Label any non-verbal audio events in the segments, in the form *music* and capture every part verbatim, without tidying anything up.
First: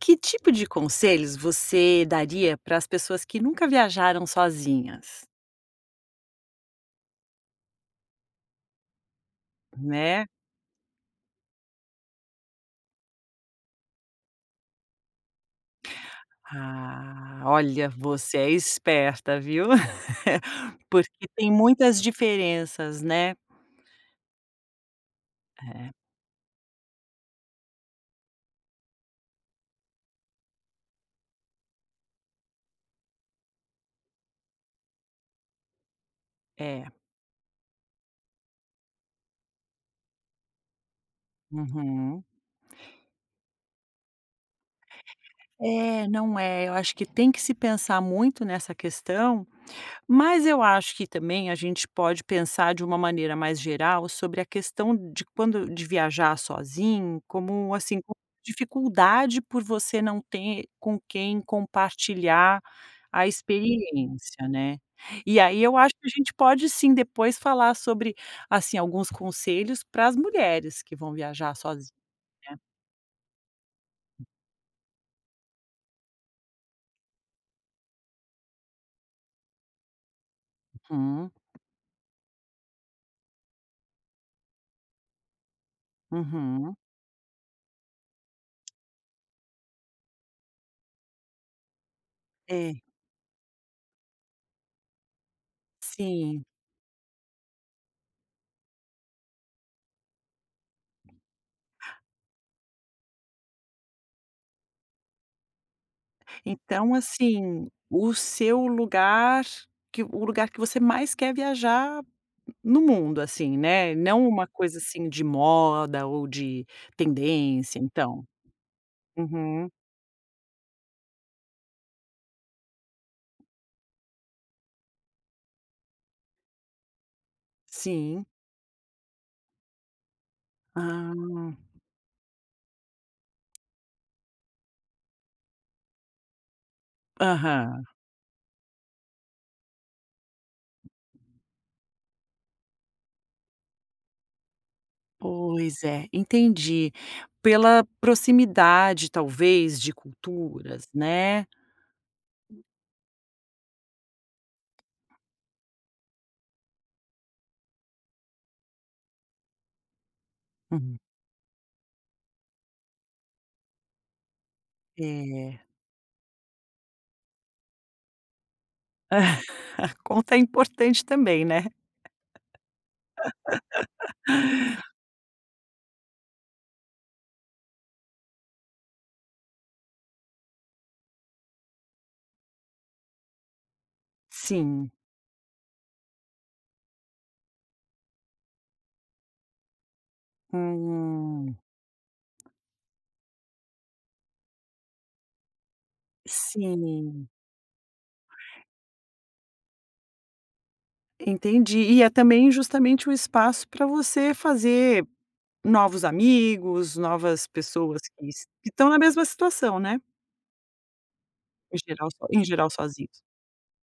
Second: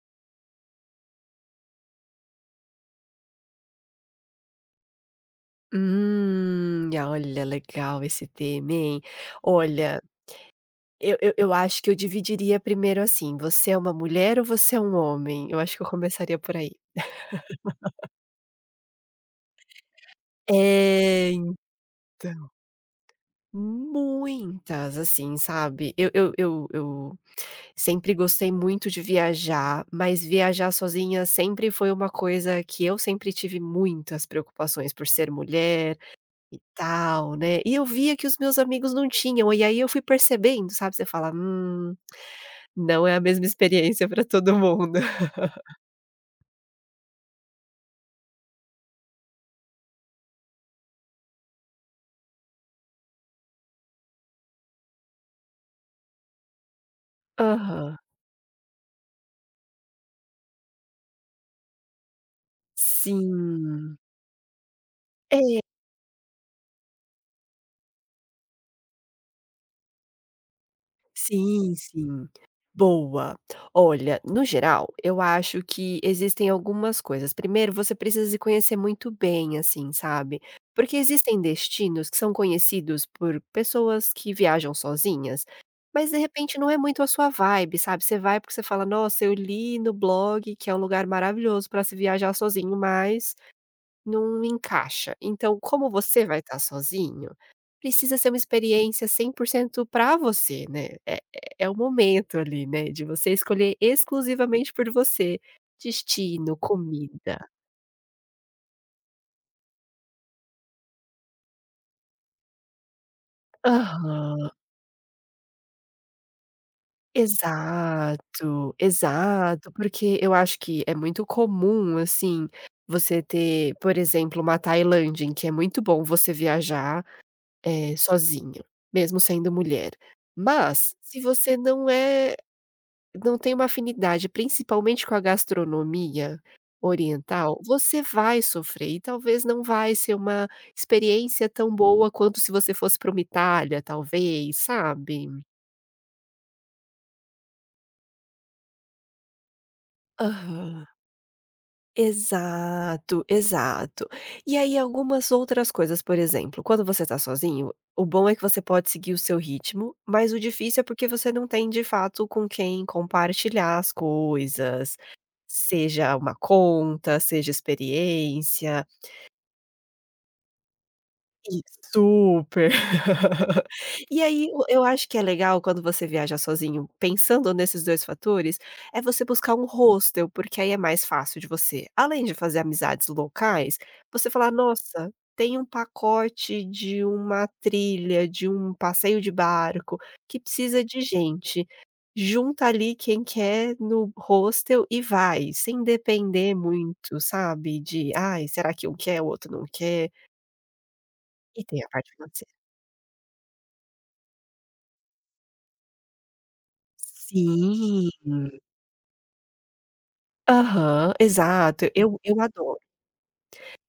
Que tipo de conselhos você daria para as pessoas que nunca viajaram sozinhas, Hum, ah, olha, legal esse tema, hein. Olha, né? eu eu eu acho que eu dividiria primeiro assim: "Você é uma mulher ou você é um homem?" Eu acho que eu começaria por aí. Ah, olha, você é esperta, viu? *laughs* Porque É, tem muitas então. diferenças, né? Muitas, assim, sabe. Eu eu eu eu sempre gostei muito de viajar, mas viajar sozinha sempre foi uma coisa que eu sempre tive muitas preocupações por ser mulher e É, é. tal, né. E eu via que os meus amigos não tinham, e aí eu fui percebendo, sabe, você fala: "Hum". Uhum. Não é a mesma experiência para todo mundo. É, não é. Eu acho que tem que se pensar muito nessa questão. Mas eu acho que também a gente pode pensar de uma maneira mais geral sobre a questão de quando de viajar sozinho, como Aham. assim, como dificuldade por você não ter com quem compartilhar a Sim. experiência, né. E aí É, eu acho que a gente pode sim depois falar sobre, assim, alguns conselhos para as mulheres que vão viajar sim, sozinha. sim. Boa. Olha, no geral, eu acho que existem algumas coisas. Primeiro, você precisa se conhecer muito bem, assim, sabe. Porque Uhum, existem destinos que são conhecidos por pessoas que viajam sozinhas, mas de repente não uhum. é muito a sua vibe, sabe. Você vai porque você fala: "Nossa, eu li no blog que é um lugar maravilhoso para se viajar sozinho, É, mas". Não encaixa. Então, como você vai sim. estar sozinho, precisa ser uma experiência cem por cento para você, né. É é é o momento ali, né, de você escolher exclusivamente por você. Destino, Então, comida. assim, o seu lugar que o lugar que você mais quer viajar no mundo, assim, né, não uma Aham. coisa, assim, de moda ou de tendência, então. Exato, Uhum. exato. Porque eu acho que é muito comum, assim, você ter, por exemplo, uma Tailândia, em que é muito bom você viajar, eh, Sim. sozinho, mesmo sendo mulher. Mas, se Ah. você não é. Não tem uma afinidade, principalmente com a gastronomia oriental, Aham. você vai sofrer e talvez não vai ser uma experiência tão boa quanto se você fosse para uma Itália, talvez, sabe? Pois é, entendi. Pela proximidade, talvez, de Aham. culturas, né. Exato, exato. E aí algumas outras coisas, por exemplo, quando você tá sozinho, o bom é que você pode seguir o seu ritmo, mas o difícil é Hum. porque você não tem de fato com quem compartilhar as coisas, É. *laughs* seja uma conta, seja experiência, A conta é importante também, e né. super. *laughs* E aí, o eu acho que é legal quando você viaja sozinho, pensando nesses dois fatores, é você buscar um hostel, porque aí é mais fácil de você, além de fazer amizades locais, você falar: Sim. "Nossa, tem um pacote de uma trilha, de um passeio de barco, que precisa de Hum. gente". Junta ali quem quer no hostel e vai, sem depender muito, Sim. sabe, de: "Ai, será que um quer, o outro não quer?". E Entendi. tem a E parte é também financeira. justamente o espaço para você fazer novos amigos, novas pessoas Sim. que es que estão na mesma situação, né, Aham, em exato. geral Eu so eu em geral adoro. sozinhos.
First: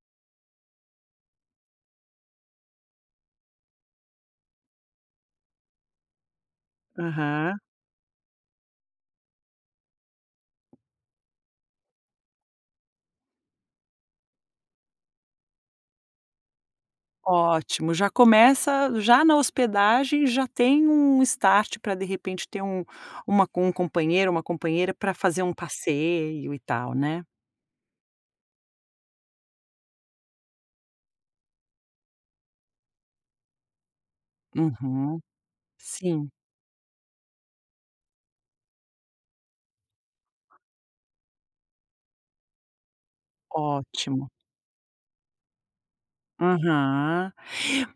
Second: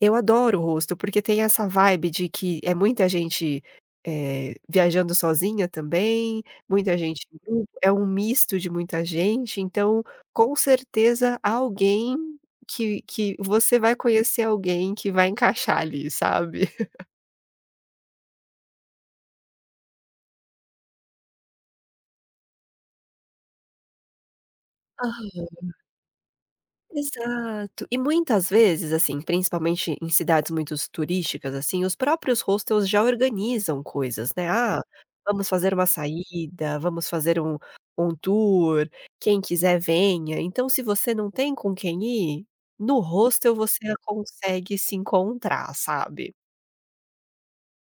Eu adoro o rosto porque tem essa vibe de que é muita gente, eh, viajando sozinha também, muita gente em Aham, grupo, é um misto de muita gente, então, com certeza alguém que que você vai conhecer alguém que vai encaixar ali, sabe. ótimo. Já começa já na hospedagem, já tem um start para de repente ter um uma com um companheiro, uma companheira para fazer *laughs* um passeio e tal, né. Exato. E muitas vezes, assim, principalmente em cidades muito turísticas, assim, os próprios hostels já organizam coisas, né. "Ah, Uhum. vamos fazer uma Sim, saída, vamos fazer um um tour, quem quiser venha". Então se você não tem com quem ir, no hostel você ótimo. consegue se encontrar, sabe. Aham.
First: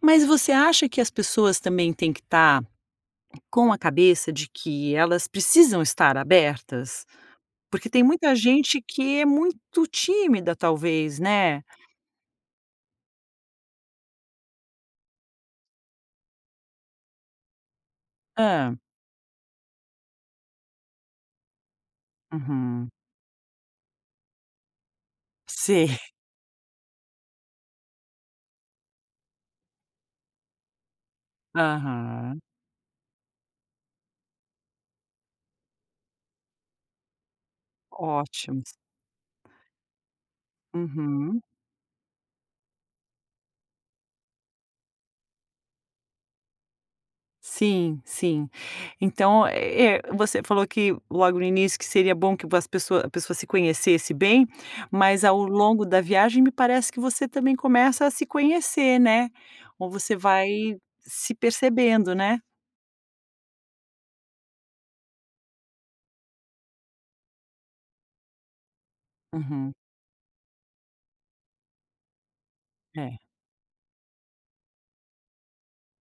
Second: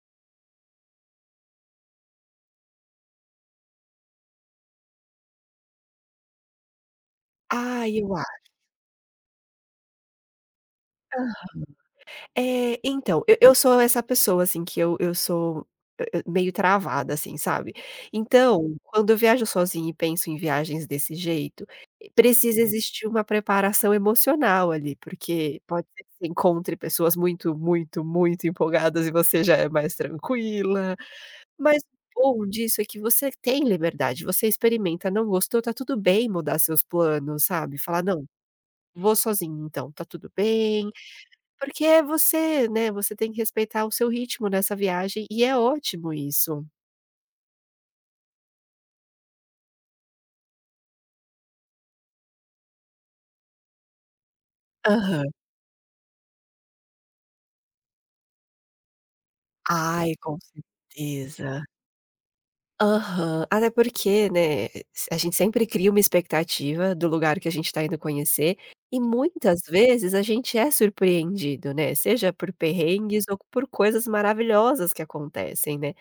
Mas você acha que as pessoas também têm que estar com a cabeça de que elas precisam estar abertas, Ah, porque tem eu a muita gente que é muito tímida talvez, né. É, então, eu eu sou essa pessoa, assim, que eu eu sou, hã hã, meio travada, assim, sabe. Hã. Então, quando eu viajo sozinha e penso em viagens desse jeito, eh, precisa Uhum. existir uma preparação emocional ali, porque pode Sei. *laughs* ser que você encontre pessoas muito, muito, muito empolgadas e você já é mais tranquila. Mas o Aham. bom disso é que você tem liberdade, você experimenta, não gostou, tá tudo bem mudar seus planos, sabe. Falar: "Não, Ótimos. vou sozinho. Então, tá tudo bem". Uhum. Porque é você, né, você tem que respeitar o seu ritmo nessa viagem e é ótimo isso. Sim, sim. Então, eh, você falou que logo no início que seria bom que as pessoa a pessoa se conhecesse bem, mas Aham. ao longo da viagem me parece que você também começa a se conhecer, né. Ou Ai, você com vai se certeza. percebendo, né. Aham. Até porque, né, a gente sempre cria uma expectativa do lugar que a gente tá indo conhecer, e muitas Uhum. vezes a gente é surpreendido, né, seja por É. perrengues ou por coisas maravilhosas que acontecem, né.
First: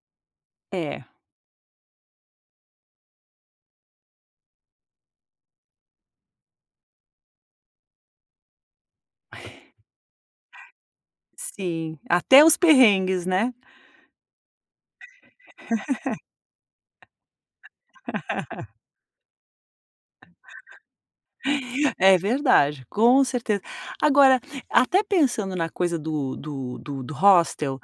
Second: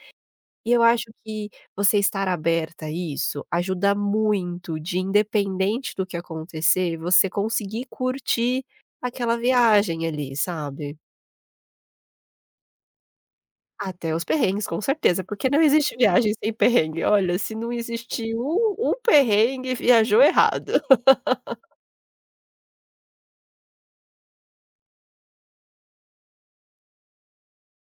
E eu acho É. que você estar aberta a isso ajuda muito de, independente do que acontecer, você conseguir curtir aquela viagem ali, sabe. Sim, até os perrengues, né. Até os perrengues, com certeza, porque não existe viagem sem perrengue. Olha, se não existir um um perrengue, viajou errado. *laughs* É verdade, com certeza. Agora, até pensando na coisa do do do do hostel,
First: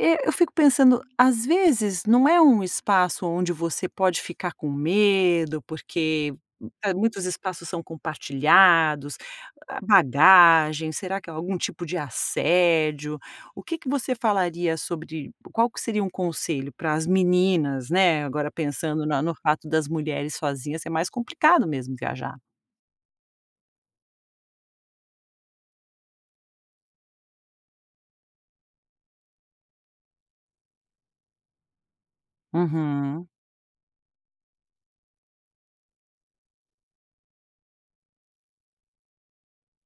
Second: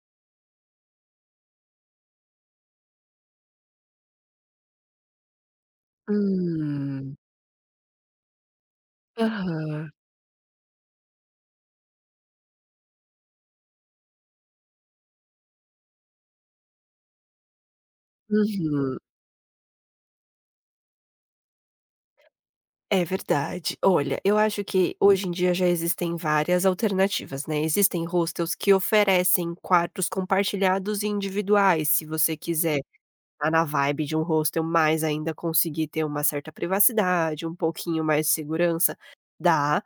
e eu fico pensando, às vezes não é um espaço onde você pode ficar com medo, porque eh, Hum. muitos espaços são compartilhados, a Aham. bagagem, será que é algum tipo de assédio? O que que você falaria sobre qual que seria um conselho para as meninas, né, agora Uhum. pensando na no fato das mulheres sozinhas, é mais complicado mesmo viajar. É verdade. Olha, eu acho que hoje em dia já existem várias alternativas, né. Existem hostels que oferecem quartos compartilhados e individuais, se você quiser Uhum. tá na vibe de um hostel, mas ainda conseguir ter uma certa privacidade, um pouquinho mais de segurança, dá.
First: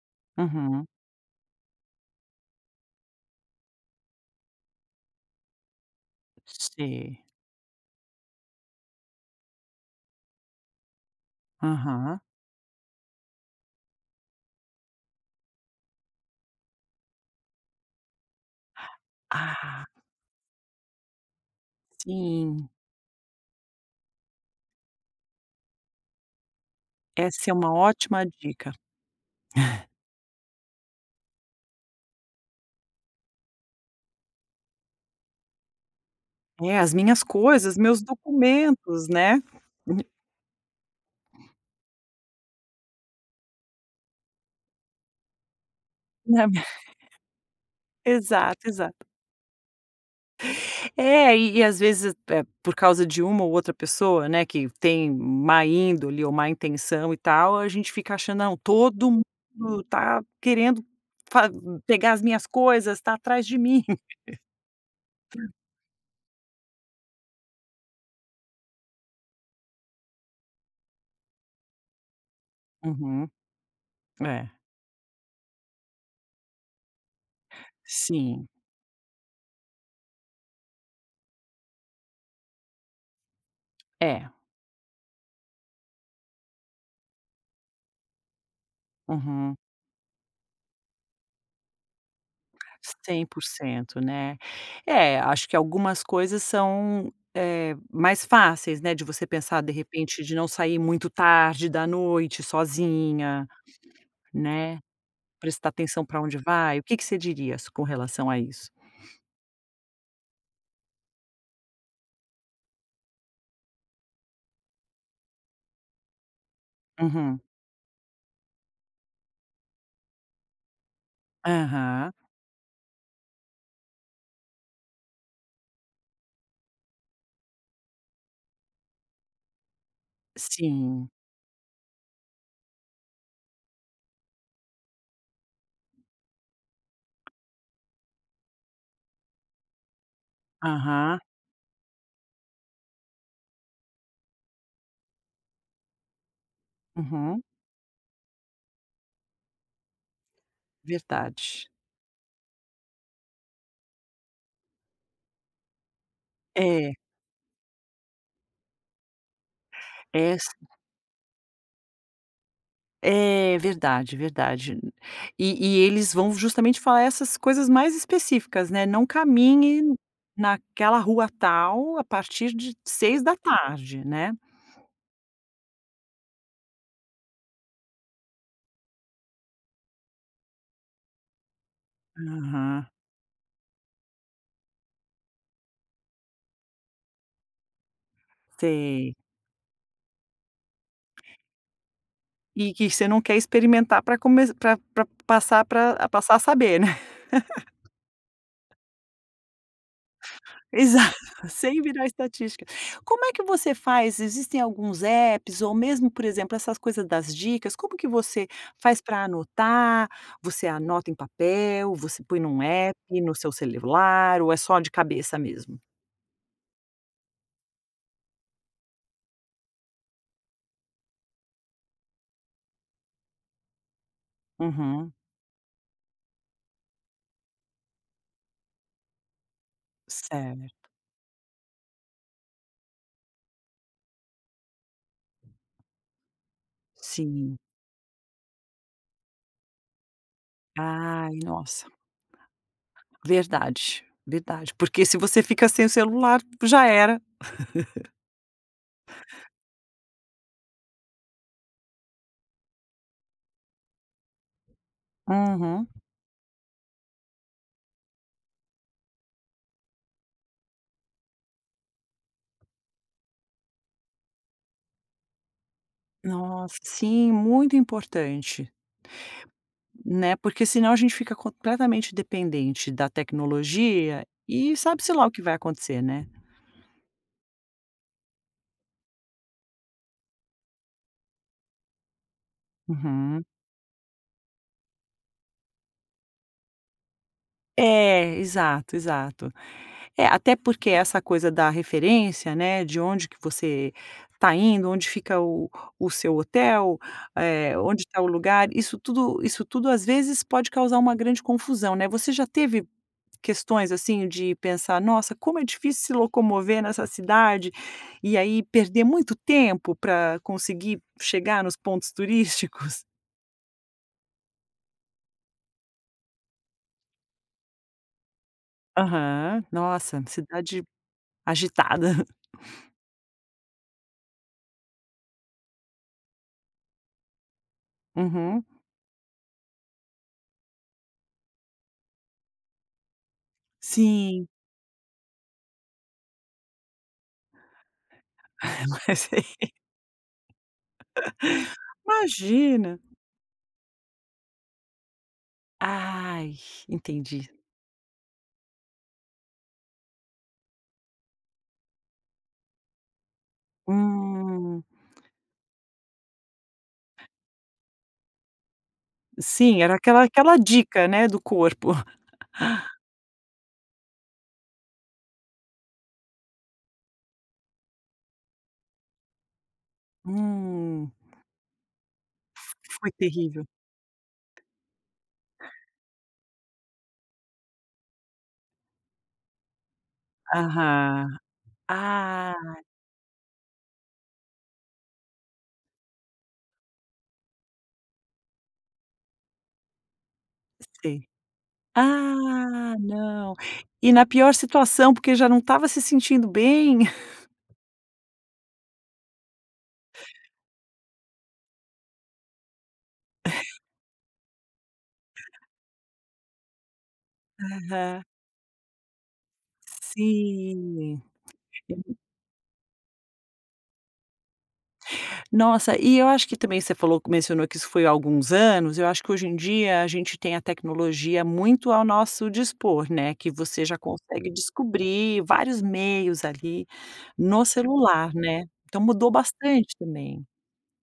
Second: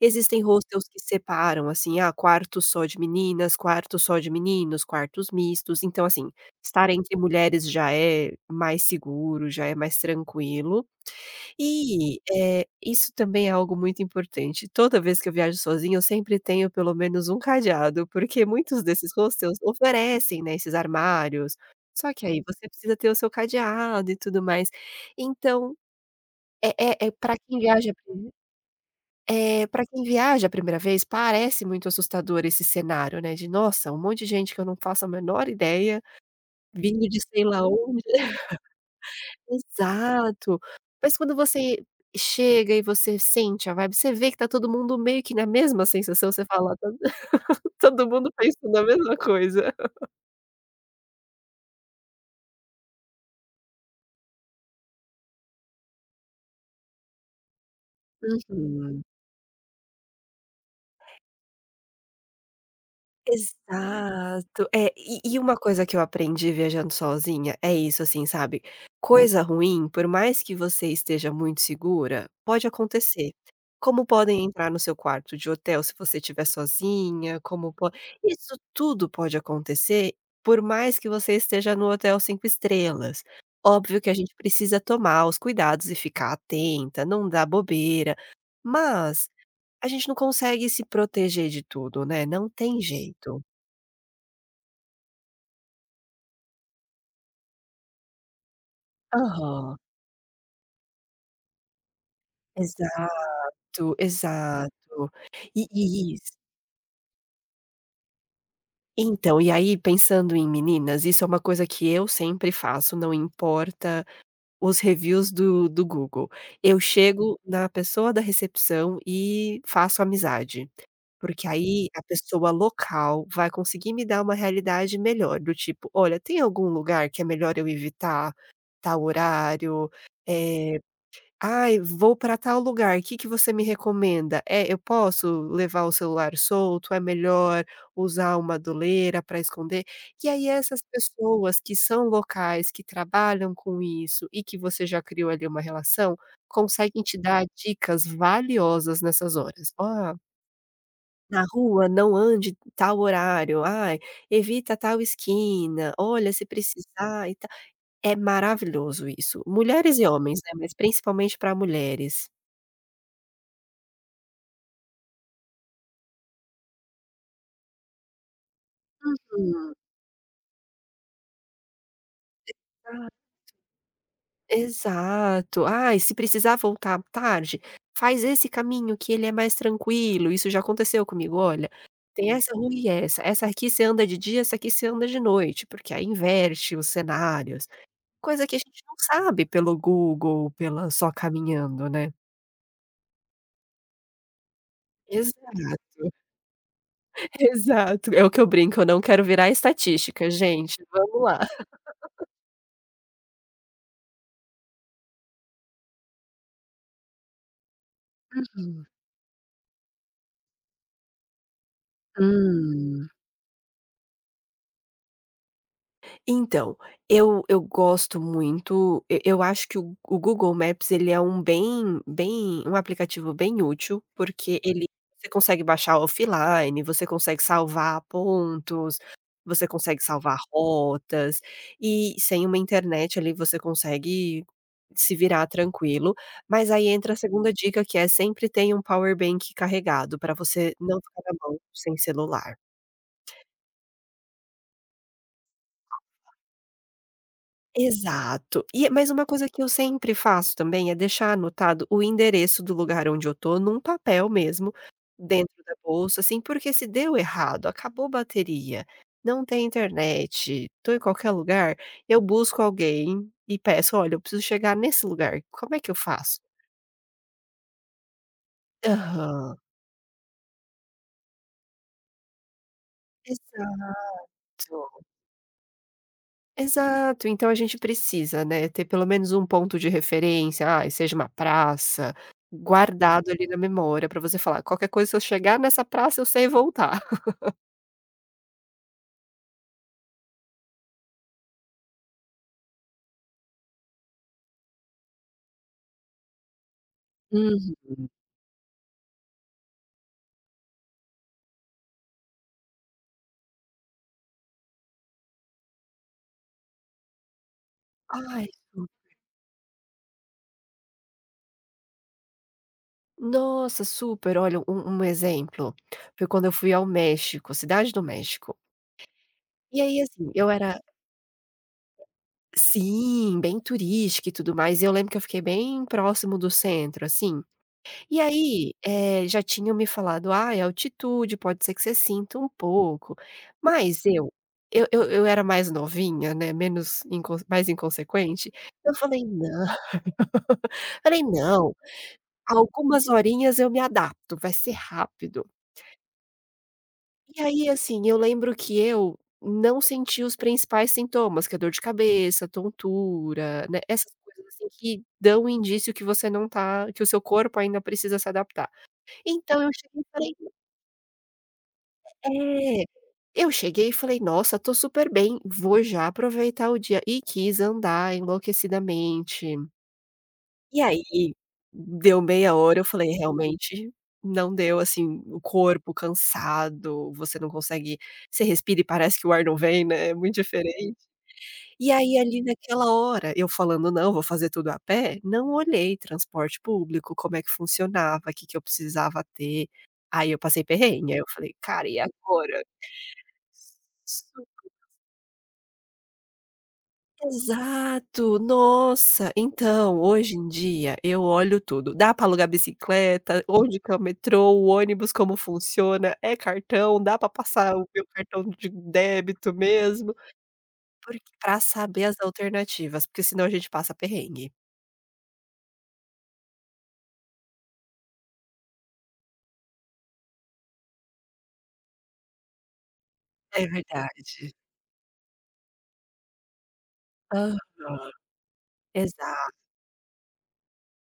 Existem hostels Uhum. que separam, assim, ah, quarto só de meninas, quarto só de meninos, quartos mistos. Então, assim, estar entre Sei. mulheres já é mais seguro, já é mais tranquilo. E, Aham. eh, isso também é algo muito importante. Toda vez que eu viajo sozinha, eu sempre tenho pelo menos um cadeado, porque muitos desses hostels Ah, oferecem, né, esses armários, só que aí você sim. precisa ter o seu cadeado e tudo mais. Então, é é é pra Essa é quem uma viaja é ótima dica. para quem viaja a primeira vez, parece muito assustador esse cenário, né, de: "Nossa, um monte de gente que eu não faço a menor ideia, É, as vindo de minhas sei lá coisas, onde". meus documentos, né. *laughs* Exato. Mas quando você chega e você sente a vibe, você vê que tá todo mundo meio que na mesma sensação, você fala: *unintelligible* "Tá *laughs* todo mundo Exato, pensando a exato. mesma coisa". É, e e às vezes, eh, por causa de uma ou outra pessoa, né, que tem má índole ou má intenção e tal, a gente fica achando: "Não, Uhum. todo mundo tá querendo fa pegar as minhas coisas, tá atrás de mim". Exato. É, e e uma coisa que eu aprendi viajando sozinha é isso, assim, sabe, Hum. coisa ruim, por mais que você esteja muito segura, pode Uhum. acontecer. Como podem É. entrar no seu quarto de hotel se você estiver sozinha, como po Sim. isso tudo pode acontecer, por mais que você esteja no hotel cinco estrelas. Óbvio que a É. gente precisa tomar os cuidados e ficar atenta, não dar bobeira, mas Uhum. a gente não consegue se proteger de tudo, né, não tem cem jeito. por cento, né. É, acho que algumas coisas são, eh, mais fáceis, né, de você pensar, de Aham, repente, de não sair muito tarde da noite exato, sozinha, exato. né, E prestar atenção e para is onde vai. O que que você diria s com relação a isso? Então, e aí pensando em meninas, isso é uma coisa que eu sempre faço, não importa os reviews do do Google. Eu chego Uhum. na pessoa da recepção e faço amizade, porque aí a Aham. pessoa local vai conseguir me dar uma realidade melhor, do tipo: "Olha, tem algum lugar que é melhor eu evitar tal horário?" Eh Sim. Ai, vou para tal lugar, o que que você me recomenda? É, eu posso levar o celular solto? É melhor usar uma doleira para esconder? E aí essas Aham. pessoas que são locais, que trabalham com isso e que você já criou ali uma relação, conseguem te Uhum. dar dicas valiosas nessas horas. "Ó, na Verdade. rua não ande tal horário. Ai, evita tal esquina. Olha, se É. precisar e tal". É maravilhoso isso. Mulheres e É, homens, né, mas principalmente para mulheres. é, verdade, verdade. E e eles vão justamente falar essas coisas mais específicas, né, não Uhum. caminhe naquela rua tal a partir de Ah, seis da tarde, né. exato. "Ai, se precisar voltar tarde, faz esse caminho que ele é mais tranquilo", isso já aconteceu comigo: "Olha, tem essa rua Aham. e essa, essa aqui você anda de dia, essa aqui você anda de noite", porque aí inverte os cenários, coisa que a gente não Sei. sabe pelo Google, pela só caminhando, né. E que você não quer experimentar para começar, para Exato, passar para *laughs* passar a saber, né. exato. É o que eu brinco, eu não quero virar estatística, gente, Exato, vamos lá. *laughs* sem virar estatística. Como é que você faz? Existem alguns apps ou mesmo, por exemplo, essas coisas das dicas, como que você Uhum. faz para anotar? Você anota em papel, você põe num app, Hum. no seu celular ou é só de cabeça mesmo? Então, eu eu gosto muito, e eu acho que o o Google Maps ele é um bem bem um aplicativo bem útil, porque ele Uhum. você consegue baixar offline, você consegue salvar pontos, você consegue salvar Certo, rotas, e sem uma internet ali você consegue se virar tranquilo, mas aí entra a segunda sim. dica que é sempre tenha um power bank carregado para você não ficar na Ai, mão nossa, sem celular. verdade, verdade, porque se você fica sem o celular, já era. Exato. E é, mas uma coisa que eu sempre faço também é deixar anotado o endereço do lugar onde eu tô num papel mesmo, dentro da Uhum. bolsa, assim, porque se deu errado, acabou a bateria, não tem internet, tô em qualquer lugar, eu busco alguém e peço: "Olha, eu preciso chegar nesse lugar, como é que eu faço?" Nossa, sim, muito importante. Aham, Né, porque senão a gente fica completamente dependente da exato. tecnologia e sabe-se lá o que vai acontecer, né. Exato, então a gente precisa, né, ter pelo menos um ponto de referência, ai, seja uma praça, guardado Uhum. ali na memória pra você falar: "Qualquer coisa, se eu chegar nessa praça, eu sei voltar". É, exato, exato. É, até porque essa coisa da referência, né, de onde que você está indo, onde fica o o seu hotel, eh, onde Uhum. está o lugar, isso tudo isso tudo às vezes pode causar uma grande confusão, né. Você já teve questões, assim, de pensar: "Nossa, como é difícil se locomover nessa cidade", e Ai, aí su perder muito tempo para conseguir chegar nos pontos turísticos? nossa, super. Olha, um um exemplo, foi quando eu fui ao México, Cidade do México. Aham. E aí, Nossa. assim, eu era Cidade agitada. *laughs* sim, bem turística e tudo mais, e eu lembro que eu fiquei bem próximo do centro, assim. E Uhum. aí, eh, já tinham me falado: "Ah, é altitude, pode ser que você sinta um pouco", mas eu Sim. eu eu eu era mais novinha, né, menos incon mais inconsequente, eu *laughs* falei: mas "Não", é- falei: "Não, Imagina. algumas horinhas eu me adapto, vai ser rápido". Ai, entendi. E aí, assim, eu lembro que eu não senti os principais sintomas, que é dor de cabeça, tontura, né, essas coisas, assim, Hum. que dão um indício que você não tá que o seu corpo ainda precisa se adaptar. Então eu Sim, era cheguei e aquela falei. aquela dica, né, do corpo. É, eu cheguei e falei: "Nossa, tô super bem, vou já aproveitar o dia", e quis andar enlouquecidamente. E Hum. aí, deu meia hora, eu falei: Foi terrível. "Realmente não deu", assim, o corpo cansado, você não consegue você respira e parece que o ar não vem, né, é muito diferente. Aham. E aí, ali Ah, naquela hora, eu falando: "Não, vou fazer tudo a pé", não olhei transporte público, como é que funcionava, que que eu precisava ter. Aí eu passei perrengue, aí eu sei. falei: "Cara, e agora?" Ah, não. E na pior situação, porque já não estava se sentindo bem. Exato, nossa, então hoje em dia eu olho tudo, dá para alugar bicicleta, onde que é o metrô, o ônibus, como funciona, é cartão, dá para passar o meu Aham. cartão de débito mesmo, porque Sim. para saber as alternativas, porque senão a gente passa perrengue. Nossa, e eu acho que também você falou mencionou que isso foi há alguns anos, eu acho que hoje em dia a gente tem a tecnologia muito ao nosso dispor, né, que É você já consegue verdade. descobrir vários meios ali Aham, no celular, né. Então mudou exato. bastante também.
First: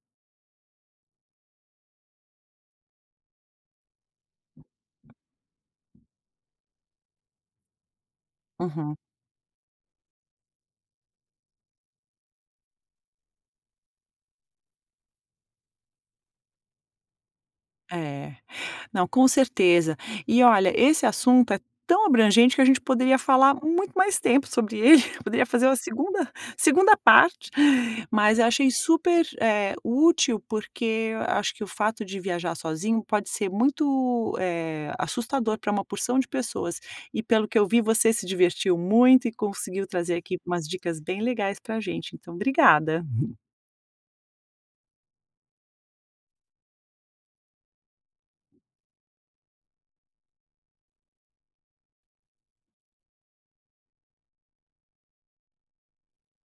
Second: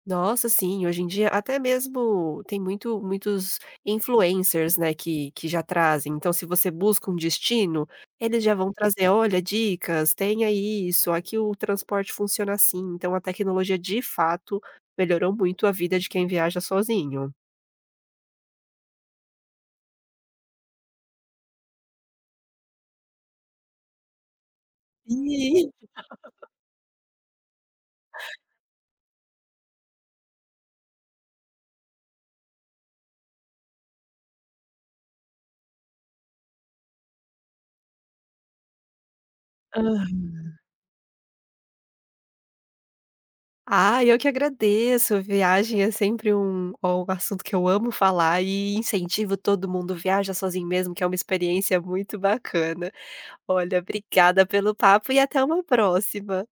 Nossa, sim, hoje em dia até mesmo tem muito muitos influencers, né, que que já trazem, então se você busca um destino, eles já vão Uhum. trazer: "Olha, dicas, tenha isso, aqui o transporte funciona assim". Então a tecnologia de fato melhorou muito a vida de quem viaja sozinho. É. Não, com certeza. E olha, esse assunto é tão abrangente que a gente poderia falar muito mais tempo sobre ele, *laughs* poderia fazer E uma segunda segunda parte, mas eu achei super, eh, útil, porque eu acho que o fato de viajar sozinho pode ser muito, eh, assustador para uma porção de pessoas. E pelo que eu vi, você se divertiu muito e conseguiu trazer aqui umas dicas bem legais para a gente, então obrigada. Ah, eu que agradeço, viagem é sempre um um assunto que eu amo falar e incentivo todo mundo, viaja sozinho mesmo, que é uma experiência muito bacana. Olha, obrigada pelo papo e até uma próxima.